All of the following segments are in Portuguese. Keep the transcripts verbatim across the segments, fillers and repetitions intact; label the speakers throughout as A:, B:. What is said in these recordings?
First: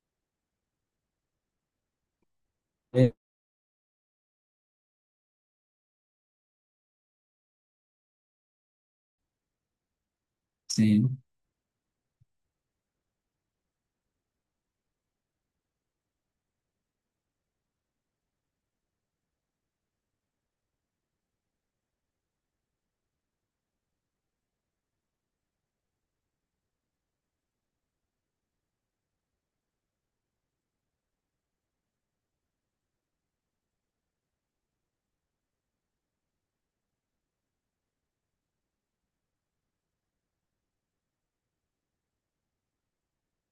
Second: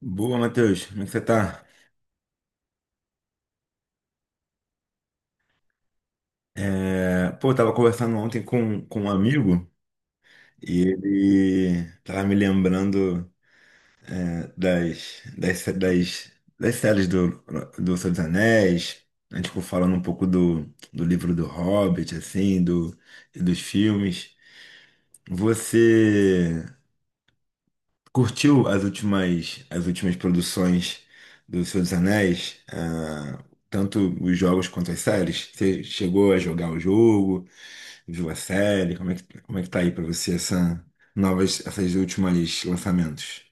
A: Boa, Matheus. Como é que você tá?
B: É,
A: É, pô, eu tava conversando ontem com, com um amigo e
B: Sim.
A: ele tava me lembrando, né, das, das, sé- das, das séries do, do Senhor dos Anéis. A gente ficou falando um pouco do, do livro do Hobbit, assim, do, e dos filmes. Você curtiu as últimas, as últimas produções do Senhor dos Anéis? Ah, tanto os jogos quanto as séries? Você chegou a jogar o jogo? Viu a série? Como é que, como é que tá aí pra você essa novas, essas últimas lançamentos?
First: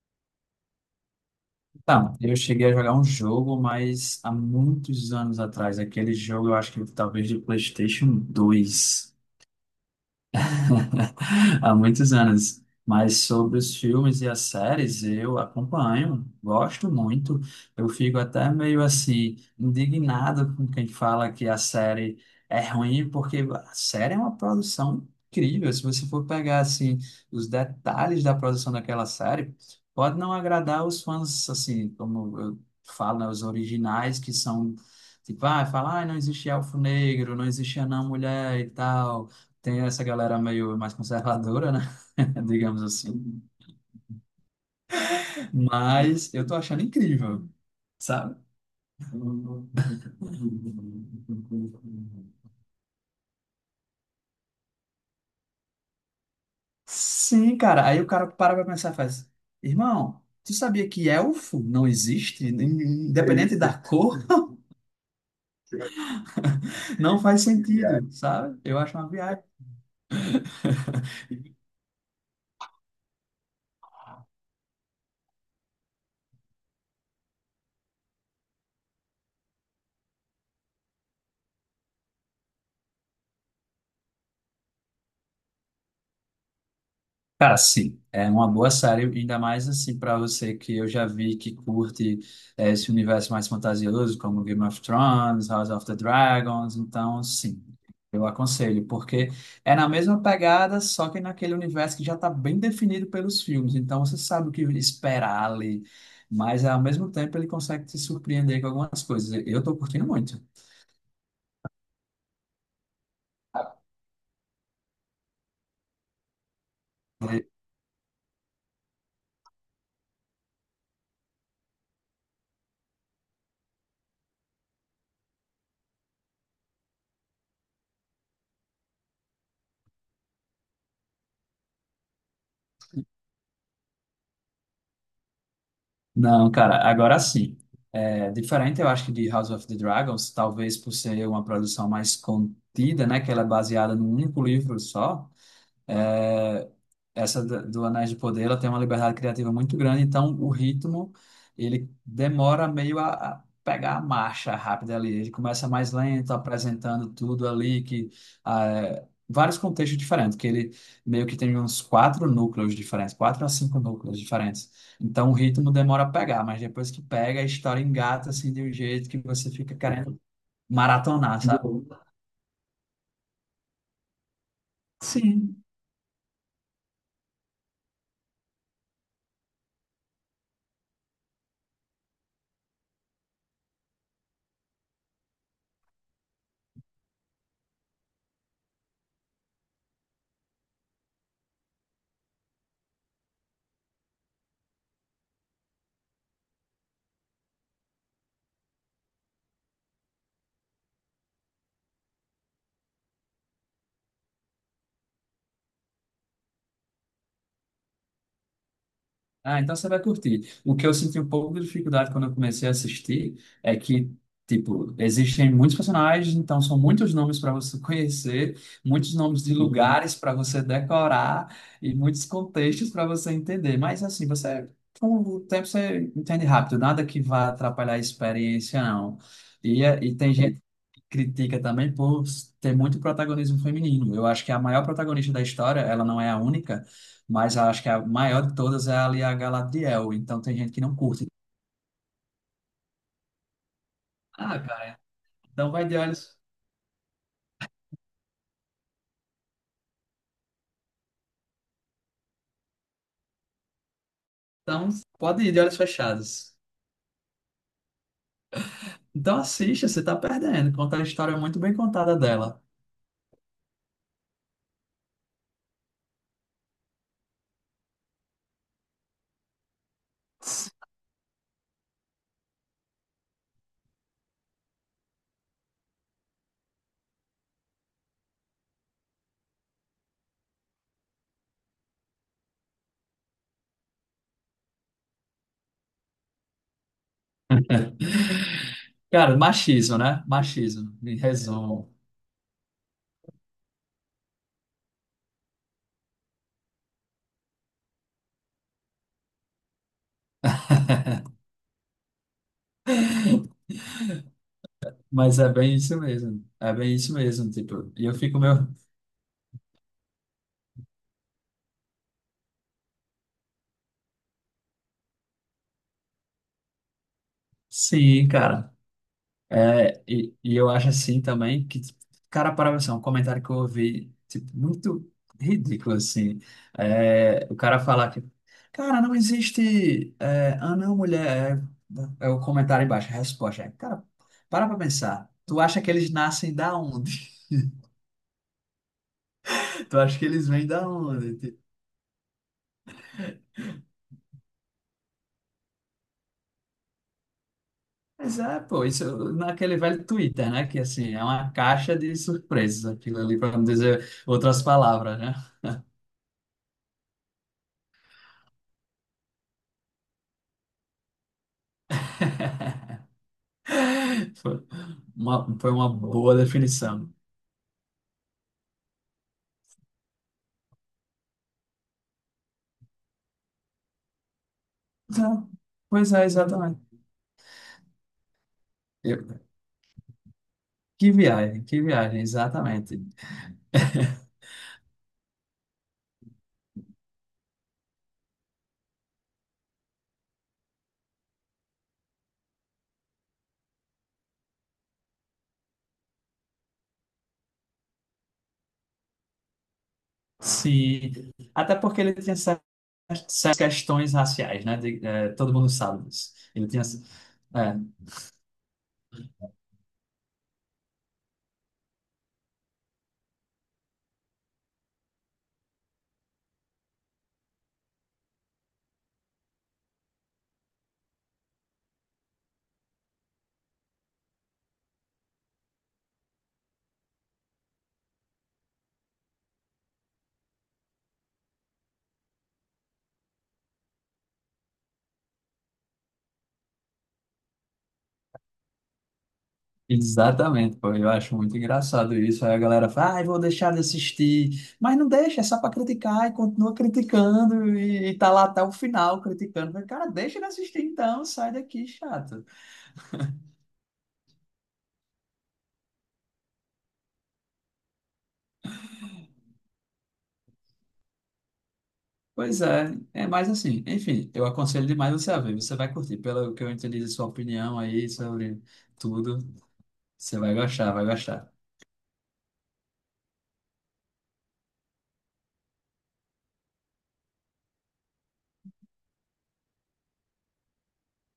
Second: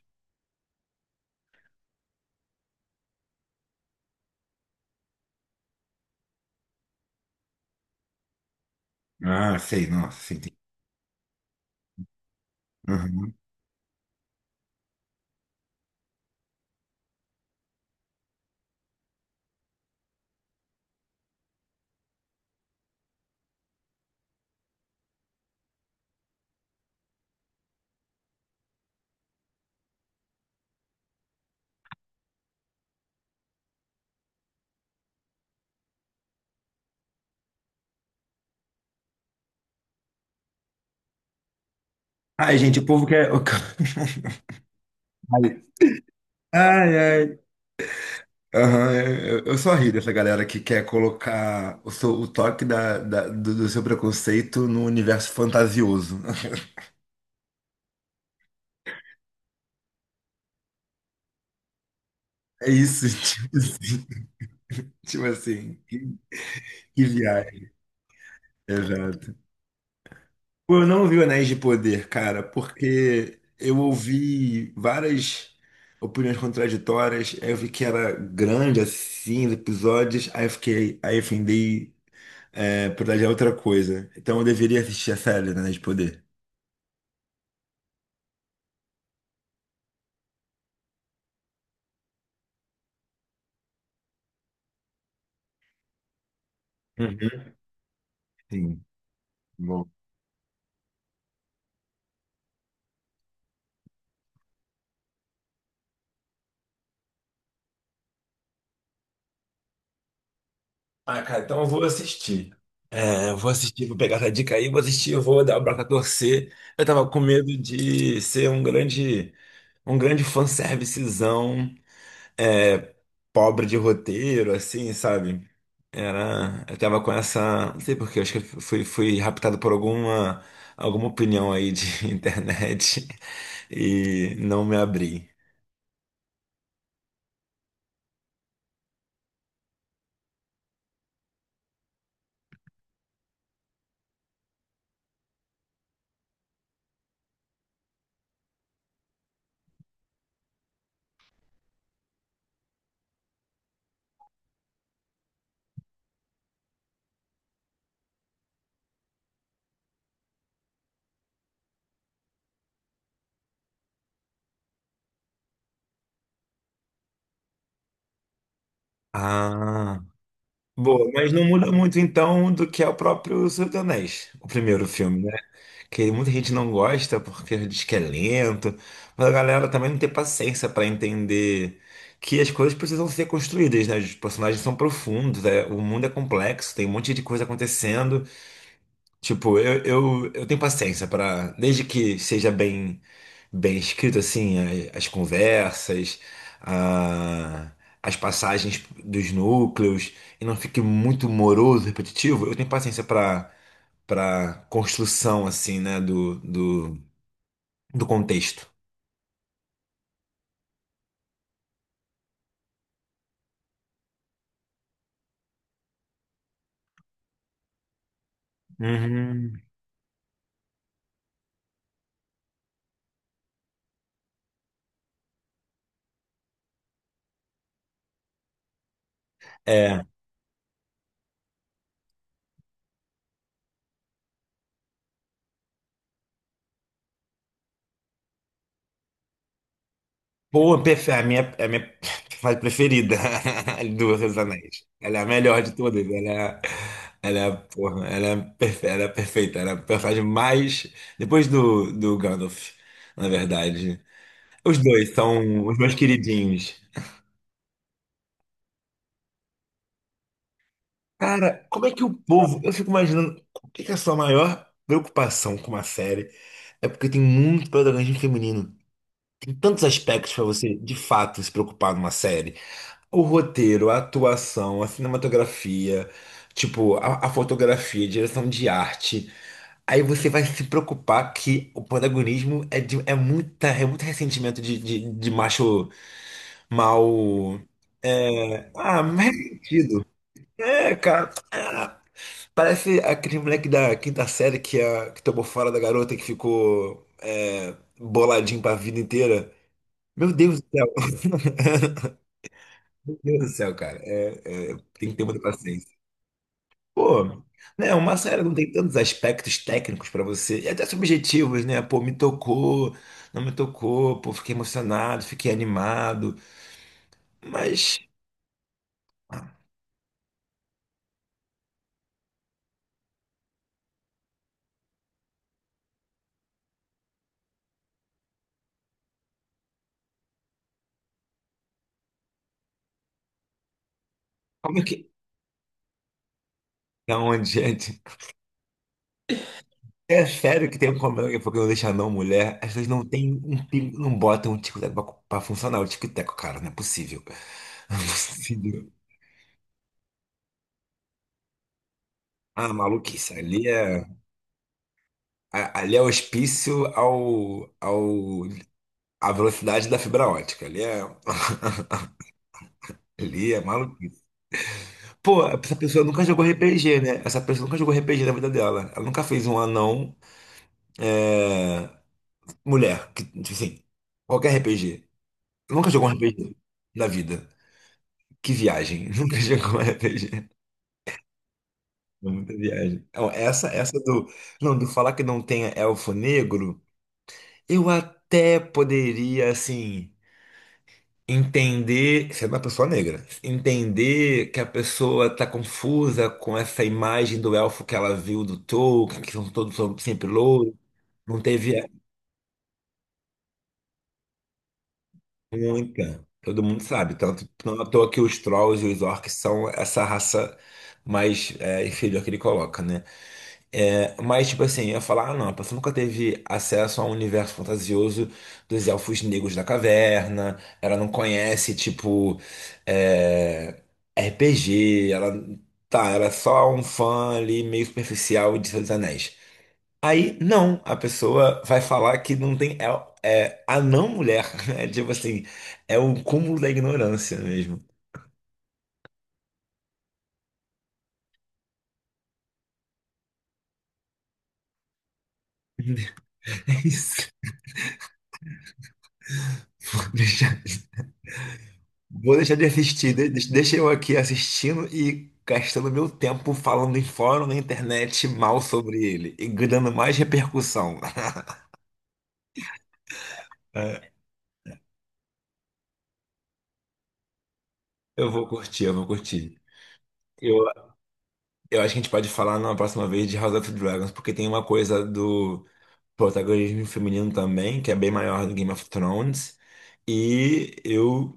B: Tá, eu cheguei a jogar um jogo, mas há muitos anos atrás, aquele jogo eu acho que talvez de PlayStation dois
A: Ah, sei, nossa, sim, tem.
B: há muitos anos. Mas
A: Uhum.
B: sobre os filmes e as séries, eu acompanho, gosto muito. Eu fico até meio assim, indignado com quem fala que a série é ruim, porque a série é uma produção incrível. Se você for pegar assim, os detalhes da produção daquela série, pode não agradar os fãs, assim, como eu falo, né, os originais que são. Tipo, ah, fala, ah, não existia elfo negro, não existia não mulher e tal. Tem essa galera meio mais conservadora, né?
A: Ai, gente,
B: Digamos
A: o povo quer.
B: assim.
A: Ai,
B: Mas eu tô achando
A: ai, ai.
B: incrível, sabe?
A: Aham, é, eu, eu só ri dessa galera que quer colocar o, seu, o toque da, da- do, do seu preconceito no universo fantasioso.
B: Sim, cara. Aí o cara para pra pensar e faz: Irmão, tu sabia que elfo não existe? É
A: É isso, tipo
B: independente da
A: assim.
B: cor,
A: Tipo assim, que, que
B: não faz
A: viagem.
B: sentido, sabe? Eu acho uma
A: Exato.
B: viagem.
A: Pô, eu não vi o Anéis de Poder, cara, porque eu ouvi várias opiniões contraditórias, aí eu vi que era grande assim, os episódios, aí eu fiquei, aí eu findei, é, por olhar outra coisa. Então eu deveria assistir a série do Anéis de Poder.
B: Cara, sim, é uma boa série, ainda mais assim para você que eu já vi que curte eh, esse universo mais fantasioso, como Game of Thrones, House of the Dragons, então
A: Uhum.
B: sim, eu
A: Sim,
B: aconselho, porque é
A: bom.
B: na mesma pegada, só que naquele universo que já está bem definido pelos filmes, então você sabe o que esperar ali, mas ao mesmo tempo ele consegue te surpreender com algumas coisas. Eu estou curtindo muito.
A: Ah, cara, então eu vou assistir. É, eu vou assistir, vou pegar essa dica aí, vou assistir, eu vou dar o braço a torcer. Eu tava com medo de ser um grande, um grande fanservicezão pobre de roteiro, assim, sabe? Era, eu tava com essa, não sei por quê, acho que eu fui, fui raptado por alguma, alguma opinião aí de internet e não me abri.
B: Não, cara, agora sim. É diferente, eu acho que de House of the Dragons, talvez por ser uma produção mais contida, né, que ela é baseada num único livro só. É, essa da- do Anéis de Poder, ela tem uma liberdade criativa muito grande, então o ritmo, ele demora meio a, a pegar a marcha rápida ali. Ele começa mais lento, apresentando tudo ali, que ah, é, vários contextos diferentes, que ele meio que tem uns quatro núcleos diferentes, quatro a cinco núcleos diferentes. Então o ritmo demora a pegar, mas depois que pega, a história engata assim de um jeito que você fica
A: Ah,
B: querendo
A: boa, mas
B: maratonar,
A: não
B: sabe?
A: muda muito então do que é o próprio Senhor dos Anéis, o primeiro filme, né?
B: Sim.
A: Que muita gente não gosta porque diz que é lento, mas a galera também não tem paciência para entender que as coisas precisam ser construídas, né? Os personagens são profundos, é, o mundo é complexo, tem um monte de coisa acontecendo. Tipo, eu, eu, eu tenho paciência para, desde que seja bem bem escrito assim, a- as conversas, a- as passagens dos núcleos e não fique muito moroso, repetitivo, eu tenho paciência para construção assim, né, do, do, do contexto.
B: Ah, então você vai curtir. O que eu senti um pouco de dificuldade quando eu comecei a assistir é que, tipo, existem muitos personagens, então são muitos nomes para você conhecer, muitos nomes de
A: Uhum.
B: lugares para você decorar e muitos contextos para você entender. Mas, assim, você, com o tempo, você entende rápido, nada que vá atrapalhar a experiência, não. E, é-
A: É,
B: e tem gente critica também por ter muito protagonismo feminino. Eu acho que a maior protagonista da história, ela não é a única, mas eu acho que a maior de todas é ali a Galadriel. Então tem gente
A: pô,
B: que não
A: perfe- a
B: curte.
A: minha, a minha fase preferida do Reis dos
B: Ah,
A: Anéis.
B: cara,
A: Ela é a melhor
B: então
A: de
B: vai de
A: todas, ela é,
B: olhos.
A: a- ela é, a- porra, ela é, perfe- ela é perfeita, ela é a personagem mais depois do, do Gandalf, na verdade. Os
B: Então
A: dois
B: pode ir de
A: são
B: olhos
A: os meus
B: fechados.
A: queridinhos.
B: Então assista, você tá perdendo. Conta a história muito
A: Cara,
B: bem
A: como é que o
B: contada
A: povo,
B: dela.
A: eu fico imaginando, o que que é a sua maior preocupação com uma série? É porque tem muito protagonismo feminino. Tem tantos aspectos para você, de fato, se preocupar numa série. O roteiro, a atuação, a cinematografia, tipo, a, a fotografia, a direção de arte. Aí você vai se preocupar que o protagonismo é, de, é, muita, é muito ressentimento de, de, de macho mal. É, ah, mais
B: Cara, machismo,
A: ressentido.
B: né? Machismo,
A: É,
B: em
A: cara,
B: resumo.
A: ah, parece aquele moleque da quinta série que, a, que tomou fora da garota que ficou, é, boladinho pra vida inteira. Meu Deus do céu. Meu Deus do céu, cara. É, é, tem que ter
B: Mas
A: muita
B: é bem
A: paciência.
B: isso mesmo. É bem isso
A: Pô,
B: mesmo, tipo.
A: né,
B: E eu
A: uma
B: fico
A: série não
B: meio.
A: tem tantos aspectos técnicos pra você, e até subjetivos, né? Pô, me tocou, não me tocou, pô, fiquei emocionado, fiquei animado. Mas
B: Sim, cara.
A: ah,
B: É, e, e eu acho assim também que, tipo, cara, para você, um comentário que eu ouvi, tipo, muito ridículo, assim. É, o cara falar que, cara, não existe é, anão mulher. É, é o comentário embaixo, a resposta. É, cara, para pra
A: como é que.
B: pensar. Tu acha que eles nascem da
A: Da
B: onde?
A: onde, gente?
B: Tu acha que
A: É
B: eles vêm
A: sério que
B: da
A: tem um problema
B: onde?
A: que foi que
B: Tipo,
A: não deixa não mulher. As pessoas não tem um pingo, não botam um tico-teco pra, pra funcionar o tico-teco, cara. Não é possível. Não é
B: mas é, pô,
A: possível.
B: isso naquele velho Twitter, né? Que assim, é uma caixa de
A: Ah,
B: surpresas aquilo
A: maluquice.
B: ali, para não
A: Ali é,
B: dizer outras palavras, né?
A: a- ali é hospício ao, ao a velocidade da fibra ótica. Ali é, ali é maluquice.
B: Foi
A: Pô,
B: uma, foi
A: essa
B: uma
A: pessoa nunca
B: boa
A: jogou erre pê gê,
B: definição.
A: né? Essa pessoa nunca jogou erre pê gê na vida dela. Ela nunca fez um anão, é, mulher. Que, tipo assim, qualquer erre pê gê.
B: Tá.
A: Nunca jogou
B: Pois
A: um
B: é,
A: Sim. erre pê gê
B: exatamente.
A: na vida. Que viagem.
B: Eu-
A: Nunca jogou um erre pê gê.
B: que viagem, que viagem,
A: É muita
B: exatamente.
A: viagem. Então, essa, essa do. Não, do falar que não tem elfo negro, eu até poderia, assim, entender, sendo uma pessoa negra, entender que a pessoa está confusa com essa imagem do elfo que ela viu do Tolkien, que são todos são sempre louros,
B: Sim,
A: não teve
B: até porque ele tinha certas certas questões raciais, né? De- eh, todo mundo sabe
A: muita.
B: disso.
A: Todo
B: Ele
A: mundo
B: tinha.
A: sabe, tanto
B: É,
A: não é à toa que os trolls e os orcs são essa raça mais, é, inferior que ele coloca, né? É, mas, tipo assim, eu ia falar, ah, não, a pessoa nunca teve acesso ao universo fantasioso dos elfos negros da caverna, ela não conhece, tipo, é, erre pê gê, ela, tá, ela é só um fã ali meio superficial de Senhor dos Anéis. Aí, não, a pessoa vai falar que não tem, é, é a não mulher, né? Tipo assim, é o cúmulo da ignorância mesmo.
B: exatamente, pô. Eu acho muito engraçado isso. Aí a galera fala, ai, vou deixar de assistir. Mas não deixa, é só para criticar e
A: É
B: continua
A: isso.
B: criticando e, e tá lá até o final criticando. Mas, cara,
A: Vou
B: deixa de
A: deixar.
B: assistir então, sai daqui,
A: Vou
B: chato.
A: deixar de assistir. De- de- Deixa eu aqui assistindo e gastando meu tempo falando em fórum na internet mal sobre ele e dando mais repercussão.
B: Pois é, é mais assim.
A: É,
B: Enfim, eu aconselho demais você a ver. Você vai curtir. Pelo que eu entendi de sua opinião aí
A: eu vou
B: sobre
A: curtir, eu vou
B: tudo,
A: curtir.
B: você vai
A: Eu,
B: gostar, vai gostar.
A: eu acho que a gente pode falar na próxima vez de House of Dragons, porque tem uma coisa do protagonismo feminino também, que é bem maior do Game of Thrones. E eu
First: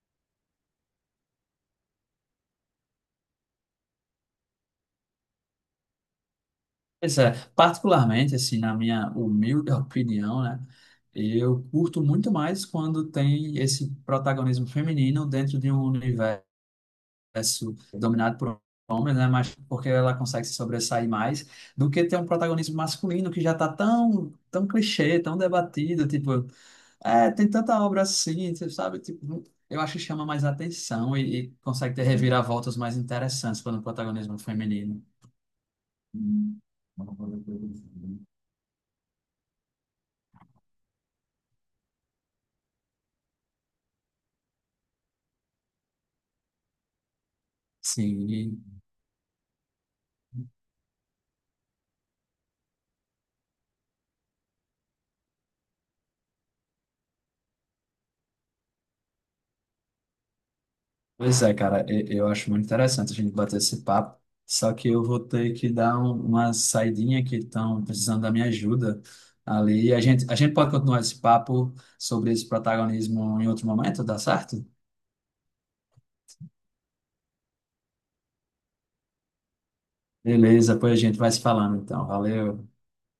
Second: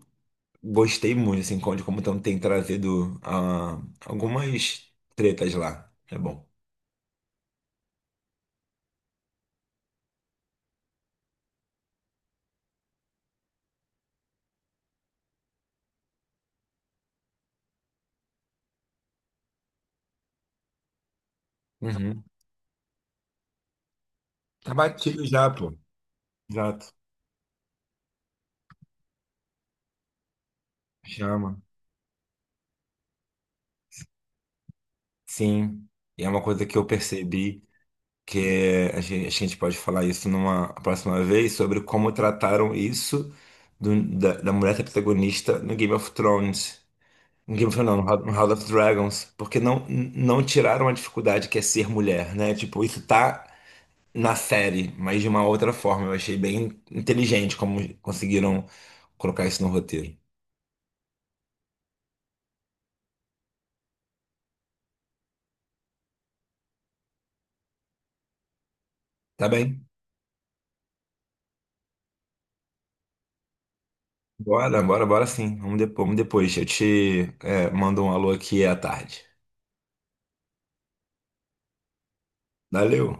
A: gostei muito, assim, de como tão- tem trazido ah, algumas tretas lá. É bom.
B: Pois é, particularmente, assim, na minha humilde opinião, né? Eu curto muito mais quando tem esse protagonismo feminino dentro de um universo dominado por homens, né? Mas porque ela consegue se sobressair mais do que ter
A: Uhum.
B: um protagonismo masculino que já tá tão, tão
A: Tá
B: clichê,
A: batido
B: tão
A: já, pô.
B: debatido, tipo.
A: Exato.
B: É, tem tanta obra assim, você sabe? Tipo, eu acho que chama mais atenção e, e
A: Chama.
B: consegue ter reviravoltas mais interessantes quando o protagonismo é feminino.
A: Sim. E é uma coisa que eu percebi que é- a gente, a gente pode falar isso numa próxima vez sobre como trataram isso do- da, da mulher ser protagonista no Game of Thrones. No Game of Thrones, não, no House
B: Sim,
A: no House of Dragons. Porque não, não tiraram a dificuldade que é ser mulher, né? Tipo, isso tá na série, mas de uma outra forma. Eu achei bem inteligente como conseguiram colocar isso no roteiro.
B: pois é, cara, e- eu acho muito interessante a gente bater esse papo. Só que eu vou ter que dar um- uma saidinha que estão precisando da minha ajuda
A: Tá bem?
B: ali. A gente, a gente pode continuar esse papo sobre esse protagonismo em outro momento, dá certo?
A: Bora, bora, bora sim. Vamos depois, vamos depois. Eu te, é, mando um alô aqui à tarde.
B: Beleza, pois a gente vai se falando então. Valeu.
A: Valeu.